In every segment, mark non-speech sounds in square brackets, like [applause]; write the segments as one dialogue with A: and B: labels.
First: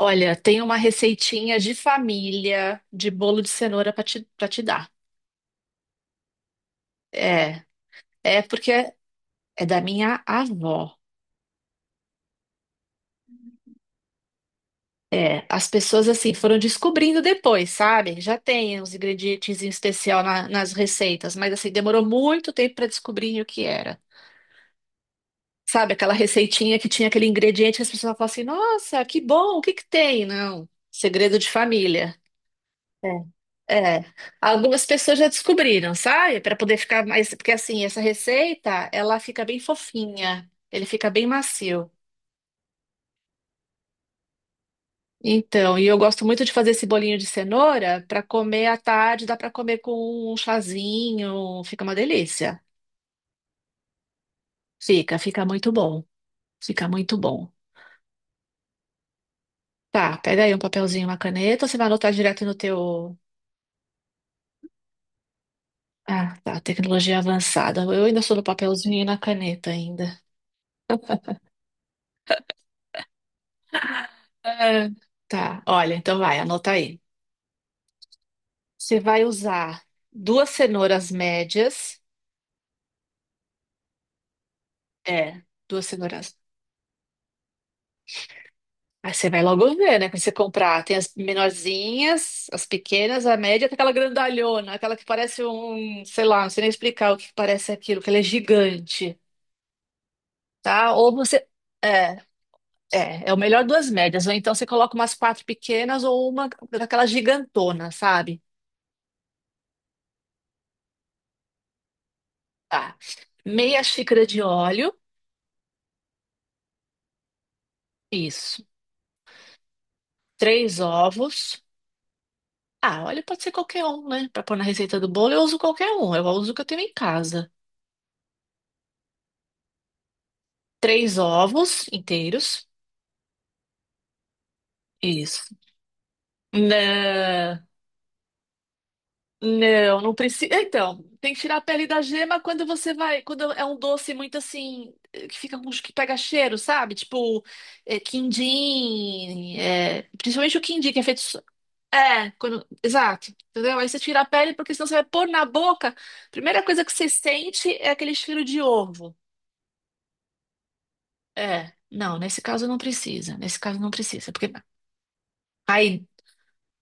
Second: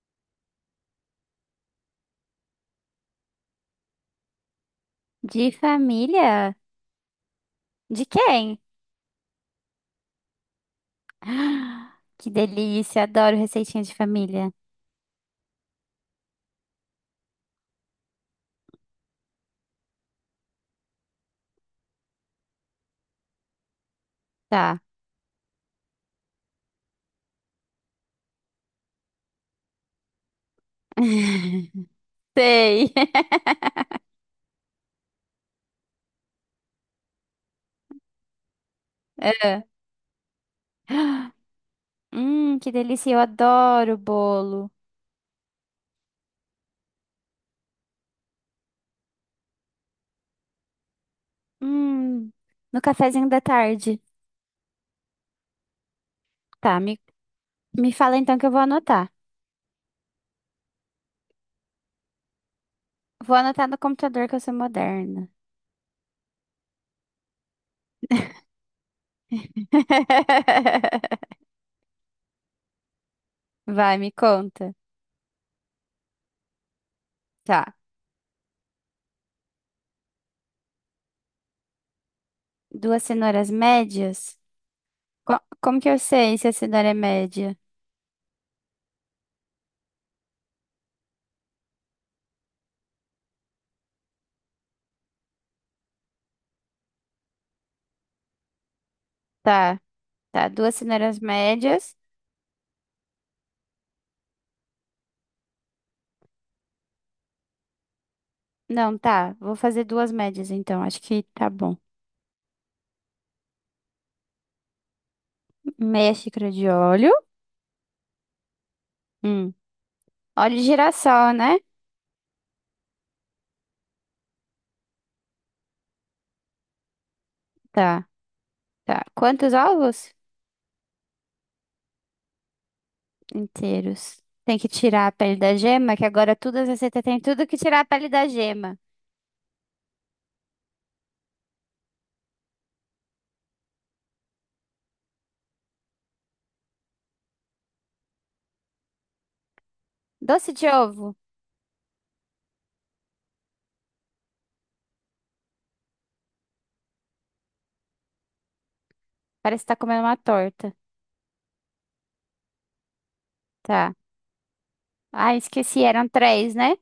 A: Olha, tem uma receitinha de família de bolo de cenoura para te dar.
B: De família?
A: É,
B: De
A: é
B: quem? [gasps]
A: porque é da minha avó.
B: Ah, que delícia, adoro receitinha de família.
A: É, as pessoas assim foram descobrindo depois, sabe? Já tem uns ingredientes em especial nas receitas, mas assim demorou muito tempo para descobrir o que era.
B: Tá.
A: Sabe aquela receitinha que tinha aquele ingrediente que as pessoas falam assim: "Nossa, que bom, o que que tem?" Não, segredo de família.
B: [laughs] Sei. [laughs]
A: É, é. Algumas pessoas já descobriram, sabe? Para poder ficar mais. Porque assim, essa receita, ela fica bem
B: É.
A: fofinha, ele fica bem macio.
B: Que delícia, eu adoro bolo.
A: Então, e eu gosto muito de fazer esse bolinho de cenoura para comer à tarde, dá para comer com um chazinho, fica uma
B: Hum,
A: delícia.
B: no cafezinho da tarde.
A: Fica muito bom.
B: Tá,
A: Fica
B: me,
A: muito bom.
B: me fala então que eu vou anotar.
A: Tá, pega aí um papelzinho, uma caneta, ou você vai anotar direto no teu.
B: Vou anotar no computador que eu sou moderna.
A: Ah, tá, tecnologia avançada. Eu ainda sou no papelzinho e na caneta ainda.
B: [laughs] Vai, me conta.
A: Ah, Tá, olha, então vai, anota aí.
B: Tá.
A: Você vai usar duas cenouras médias.
B: Duas cenouras médias? Co-
A: É,
B: como
A: duas
B: que eu
A: cenouras.
B: sei se a cenoura é média?
A: Aí você vai logo ver, né? Quando você comprar, tem as menorzinhas, as pequenas, a média, tem aquela grandalhona, aquela que parece um, sei lá, não sei nem explicar o que parece aquilo, que ela é gigante,
B: Tá, tá. Duas
A: tá? Ou
B: cenouras
A: você.
B: médias.
A: É, é o melhor duas médias. Ou então você coloca umas quatro pequenas ou uma daquela gigantona, sabe?
B: Não, tá. Vou fazer duas médias então. Acho que tá bom.
A: Tá. Meia xícara de óleo,
B: Meia xícara de óleo.
A: isso.
B: Hum. Óleo de
A: Três
B: girassol, né?
A: ovos. Ah, óleo pode ser qualquer um, né? Para pôr na receita do bolo, eu uso qualquer um. Eu uso o que eu tenho em casa.
B: Tá, tá. Quantos ovos?
A: Três ovos inteiros.
B: Inteiros. Tem que tirar a pele da
A: Isso.
B: gema, que agora tudo as receitas têm tudo que
A: Não,
B: tirar a pele da gema.
A: não precisa. Então, tem que tirar a pele da gema quando você vai. Quando é um doce muito assim. Que fica com. Que pega cheiro, sabe? Tipo, quindim.
B: Doce
A: Principalmente o
B: de
A: quindim, que é
B: ovo.
A: feito. É, quando, exato. Entendeu? Aí você tira a pele, porque senão você vai pôr na boca. A primeira coisa que você sente é aquele cheiro de ovo.
B: Parece que tá comendo uma torta.
A: É, não, nesse caso não precisa. Nesse caso não
B: Tá.
A: precisa, porque
B: Ah, esqueci,
A: aí
B: eram três, né?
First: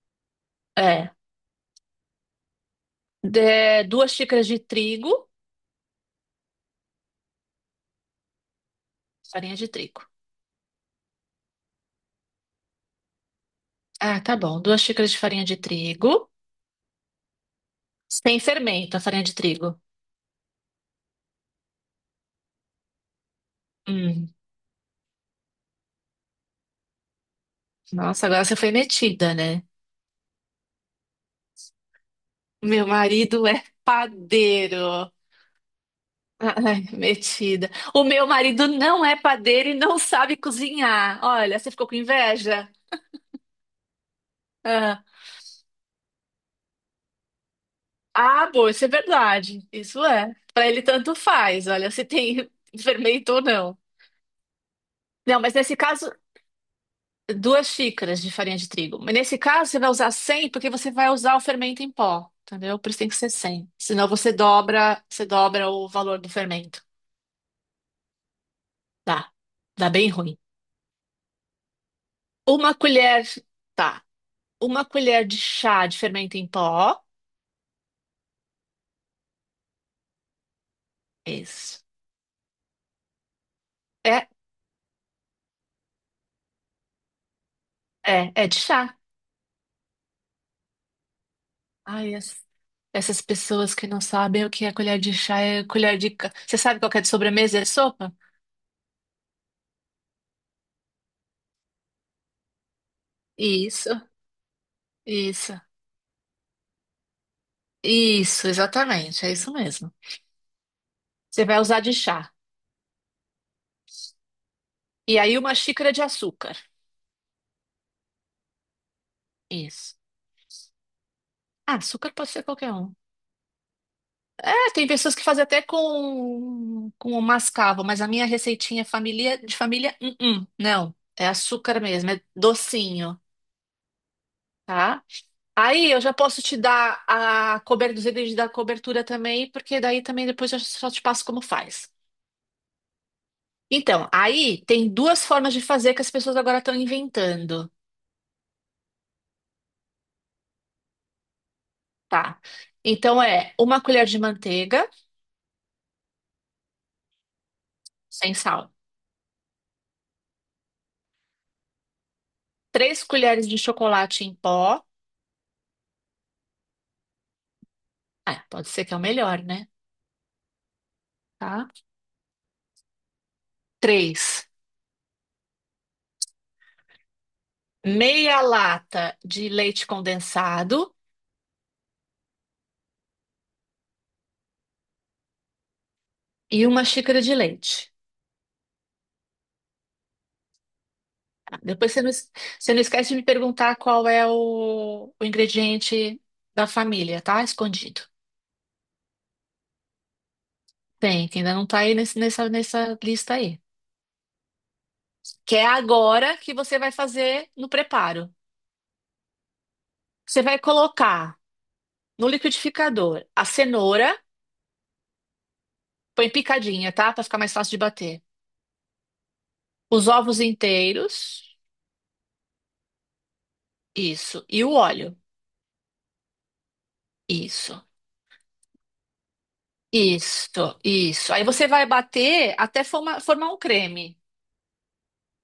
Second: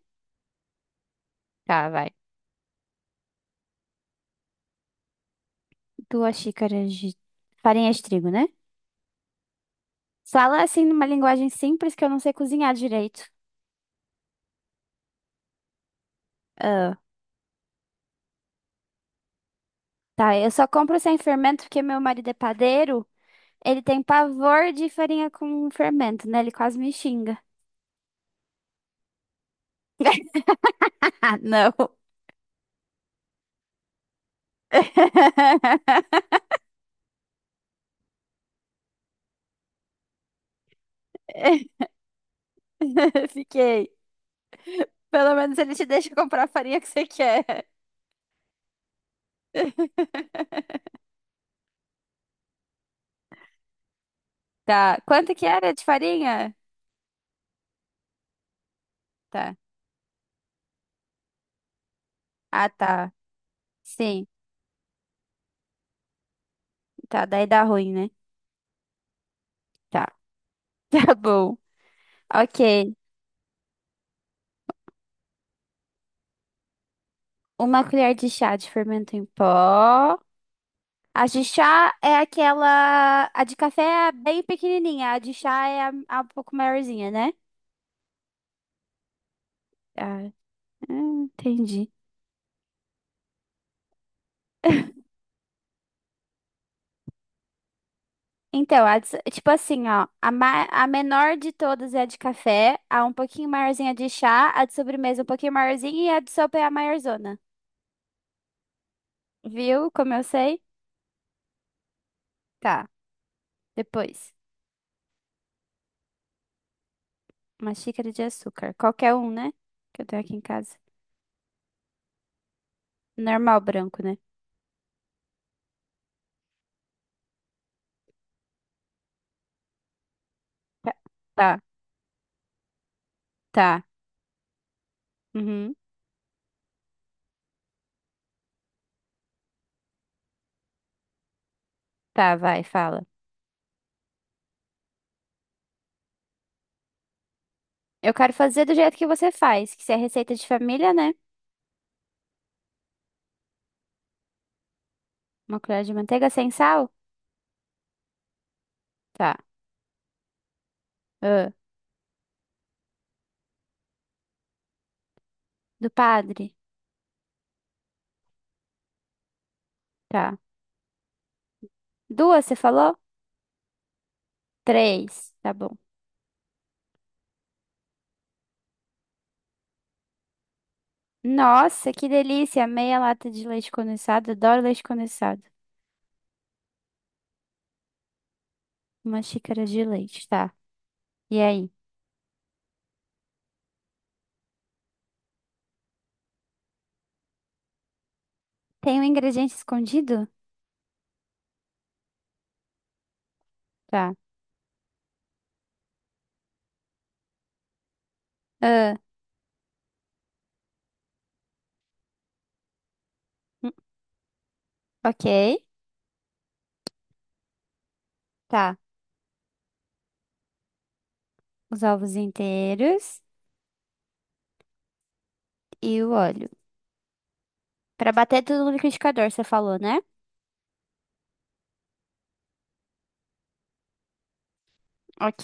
A: é
B: Tá, vai.
A: duas xícaras de trigo,
B: Duas xícaras de farinha de trigo, né?
A: farinha de trigo.
B: Fala assim numa linguagem simples que eu não sei cozinhar direito.
A: Ah, tá bom. Duas xícaras de farinha de trigo, sem fermento, a farinha de trigo.
B: Tá, eu só compro sem fermento porque meu marido é padeiro. Ele tem
A: Hum,
B: pavor de farinha com fermento, né? Ele quase me xinga.
A: nossa, agora você foi metida, né?
B: [laughs] Ah, não.
A: Meu marido é padeiro. Ai, metida. O meu marido não é padeiro e não sabe cozinhar. Olha, você ficou
B: [laughs]
A: com inveja?
B: Fiquei. Pelo menos ele te deixa comprar a farinha que você quer.
A: Ah, boa, isso é verdade. Isso é. Para
B: [laughs]
A: ele tanto faz, olha, se tem [laughs] fermento ou não.
B: Tá. Quanto
A: Não,
B: que
A: mas
B: era
A: nesse
B: de
A: caso,
B: farinha?
A: duas xícaras de farinha de trigo. Mas nesse
B: Tá.
A: caso, você vai usar 100 porque você vai usar o fermento em pó,
B: Ah,
A: entendeu? Por isso tem
B: tá.
A: que ser 100. Senão
B: Sim.
A: você dobra o valor do fermento.
B: Tá, daí dá ruim, né?
A: Dá. Dá bem
B: Tá.
A: ruim.
B: [laughs] Tá bom.
A: Uma
B: Ok.
A: colher, tá. Uma colher de chá de fermento em pó.
B: Uma colher de chá de fermento em pó. A de
A: Isso.
B: chá é aquela. A de café é
A: É,
B: bem pequenininha, a de chá é a um pouco maiorzinha, né?
A: é de chá.
B: Ah, entendi.
A: Ai, é. Essas pessoas que não sabem o que é colher de chá é colher de. Você sabe qual que é de sobremesa? É sopa?
B: Então, a de- tipo assim, ó, a menor de todas é a de café, a um pouquinho maiorzinha
A: Isso,
B: é de chá, a de sobremesa um pouquinho
A: isso,
B: maiorzinha e a de sopa é a maiorzona.
A: isso, exatamente, é isso
B: Viu
A: mesmo.
B: como eu sei?
A: Você vai usar de chá.
B: Tá, depois.
A: E aí uma xícara de açúcar.
B: Uma xícara de açúcar. Qualquer um, né?
A: Isso.
B: Que eu tenho aqui em casa.
A: Ah, açúcar pode ser qualquer um.
B: Normal branco, né?
A: É, tem pessoas que fazem até com o mascavo, mas a minha receitinha é família, de família,
B: Tá,
A: não. É
B: tá.
A: açúcar mesmo, é docinho,
B: Tá,
A: tá?
B: uhum.
A: Aí eu já posso te dar a cobertura, os itens da cobertura também, porque daí também depois eu só te passo como faz.
B: Tá, vai, fala.
A: Então, aí tem duas formas de fazer que as pessoas agora estão inventando,
B: Eu quero fazer do jeito que você faz, que se é receita de família, né?
A: tá? Então é uma colher de manteiga
B: Uma colher de manteiga sem sal?
A: sem sal,
B: Tá. Ah,
A: três colheres de chocolate em pó,
B: do padre?
A: ah, pode ser que é o melhor, né?
B: Tá.
A: Tá?
B: Duas, você falou?
A: Três,
B: Três. Tá bom.
A: meia lata de leite condensado
B: Nossa, que delícia! Meia lata de leite condensado. Adoro leite condensado.
A: e uma xícara de leite.
B: Uma xícara de leite, tá. E aí?
A: Depois você não, você não esquece de me perguntar qual é o ingrediente da família, tá? Escondido.
B: Tem um ingrediente escondido?
A: Tem, que ainda não tá aí nessa lista aí.
B: Tá.
A: Que é agora que você vai fazer no preparo.
B: Ah,
A: Você vai colocar no liquidificador a
B: hum,
A: cenoura,
B: ok.
A: põe picadinha, tá? Pra ficar mais fácil de bater.
B: Tá.
A: Os ovos inteiros,
B: Os ovos inteiros
A: isso. E o óleo,
B: e o óleo.
A: isso.
B: Pra bater tudo no liquidificador, você falou, né?
A: Isso, isso. Aí você vai bater até formar um creme.
B: Ok.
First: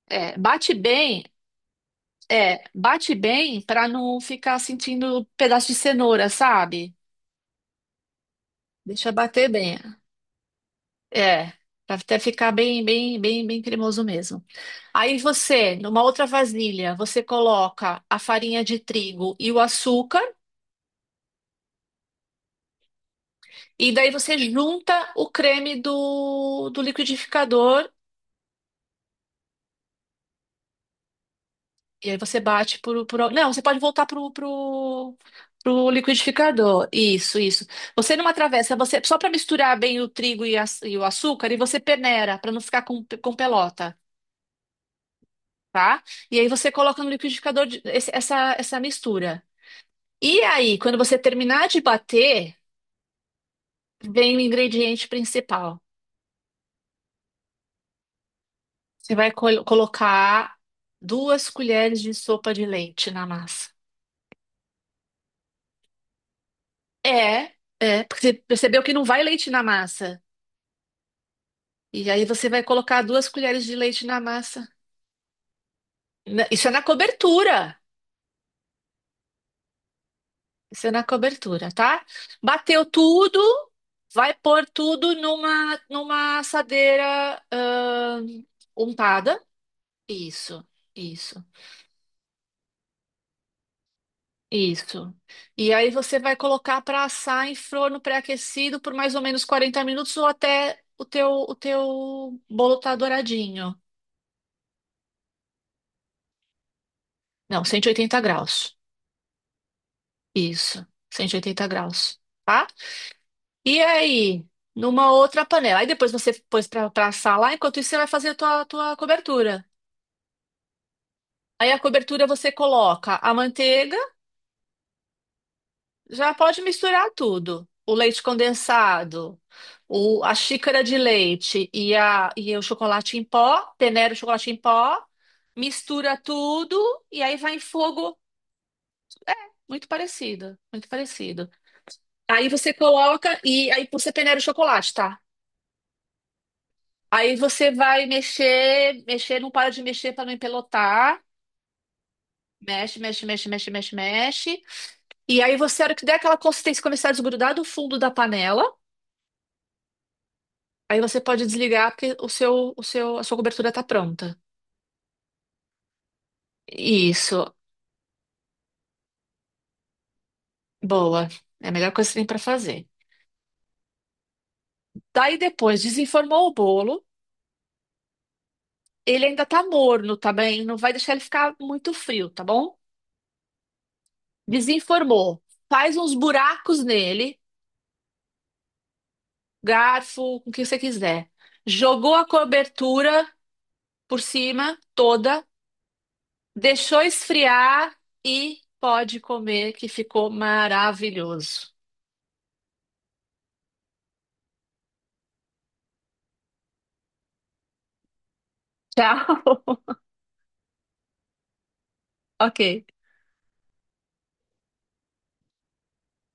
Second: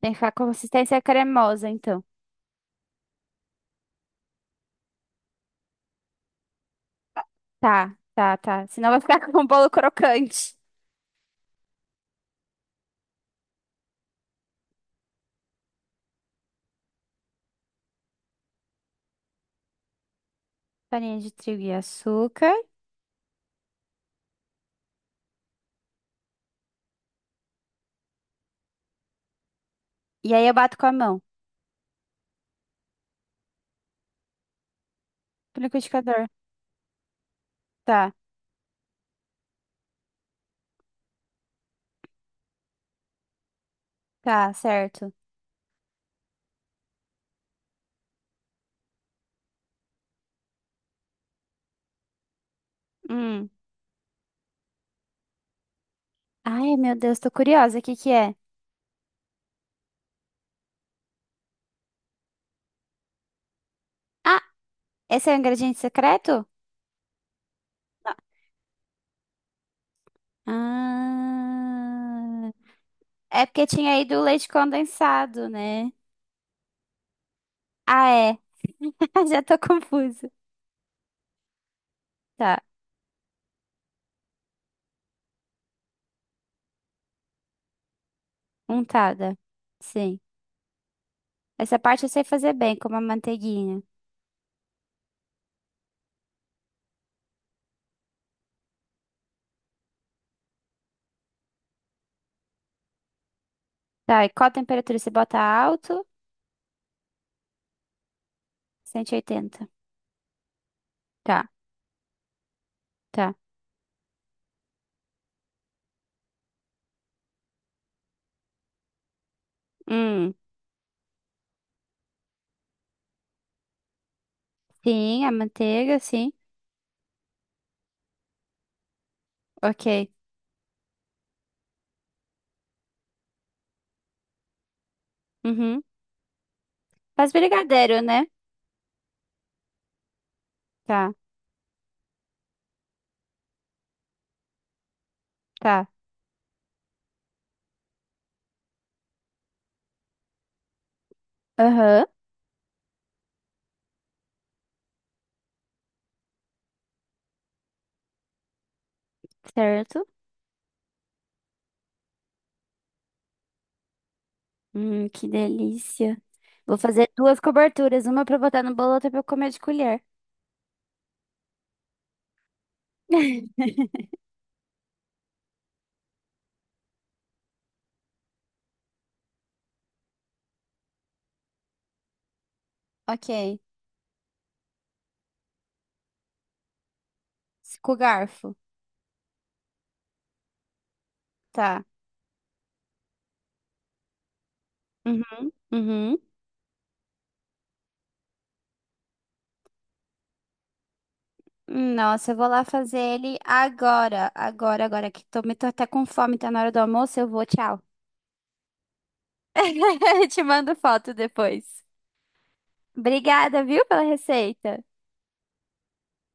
B: Tem que ficar
A: É,
B: com
A: bate
B: consistência
A: bem
B: cremosa, então.
A: É, bate bem pra não ficar sentindo pedaço de cenoura, sabe?
B: Tá, tá, tá. Senão vai
A: Deixa
B: ficar [laughs] com um
A: bater
B: bolo
A: bem.
B: crocante.
A: É, pra até ficar bem, bem, bem, bem cremoso mesmo. Aí você, numa outra vasilha, você coloca a farinha de trigo e o açúcar,
B: Farinha de trigo e açúcar.
A: e daí você junta o creme do liquidificador.
B: E aí eu bato com a mão.
A: E aí você bate Não, você pode voltar
B: No
A: pro
B: liquidificador.
A: liquidificador. Isso, isso.
B: Tá,
A: Você numa travessa, você só para misturar bem o trigo e o açúcar, e você peneira para não ficar com pelota,
B: tá, certo.
A: tá? E aí você coloca no liquidificador essa mistura. E aí, quando você terminar de bater,
B: Hum.
A: vem o ingrediente principal.
B: Ai, meu Deus, tô curiosa. O que que é?
A: Você vai colocar duas colheres de sopa de leite na massa.
B: Ah, esse é o ingrediente secreto?
A: É, é,
B: Não.
A: porque você percebeu que não vai leite na massa. E aí você
B: Ah.
A: vai colocar duas
B: É
A: colheres
B: porque
A: de
B: tinha aí
A: leite na
B: do leite
A: massa.
B: condensado, né?
A: Isso é na cobertura.
B: Ah, é. [laughs] Já tô confusa.
A: Isso é na cobertura, tá?
B: Tá,
A: Bateu tudo, vai pôr tudo numa, numa assadeira,
B: untada.
A: untada.
B: Sim.
A: Isso, isso,
B: Essa parte eu sei fazer bem, como a manteiguinha.
A: isso. E aí você vai colocar para assar em forno pré-aquecido por mais ou menos 40 minutos ou até o teu bolo tá douradinho.
B: Tá, e qual a temperatura? Você bota alto?
A: Não, 180 graus.
B: 180.
A: Isso,
B: Tá.
A: 180 graus. Tá?
B: Tá.
A: E aí, numa outra panela. Aí depois você pôs pra assar lá, enquanto isso você vai fazer a tua, tua cobertura.
B: Hum,
A: Aí a cobertura você coloca a manteiga,
B: sim, a manteiga, sim.
A: já pode misturar tudo. O leite condensado,
B: Ok.
A: o, a xícara de leite e o chocolate em pó, peneira o chocolate em pó,
B: Uhum.
A: mistura tudo e
B: Faz
A: aí vai em
B: brigadeiro,
A: fogo
B: né?
A: muito parecido, muito
B: Tá,
A: parecido. Aí você coloca e aí você peneira o chocolate, tá?
B: tá.
A: Aí você vai mexer, mexer, não para de mexer para não empelotar.
B: Aham,
A: Mexe, mexe, mexe, mexe, mexe, mexe. E aí você, a hora que der aquela consistência, começar a desgrudar do fundo da panela,
B: certo.
A: aí você pode desligar porque a sua cobertura tá pronta.
B: Que delícia. Vou fazer duas
A: Isso,
B: coberturas, uma pra botar no bolo, outra pra eu comer de colher.
A: boa. É a melhor coisa que você tem para fazer.
B: [laughs]
A: Daí depois, desenformou o bolo. Ele ainda tá morno, tá bem? Não vai deixar ele ficar muito frio, tá bom?
B: Ok.
A: Desenformou. Faz uns buracos nele.
B: Com garfo.
A: Garfo, o que você quiser.
B: Tá.
A: Jogou a cobertura por cima toda,
B: Uhum, uhum.
A: deixou esfriar e pode comer, que ficou maravilhoso.
B: Nossa, eu vou lá fazer ele agora. Agora, agora que tô até com fome, tá na hora do almoço, eu vou, tchau.
A: Tchau. [laughs]
B: [laughs] Te mando foto depois.
A: Ok.
B: Obrigada, viu, pela receita.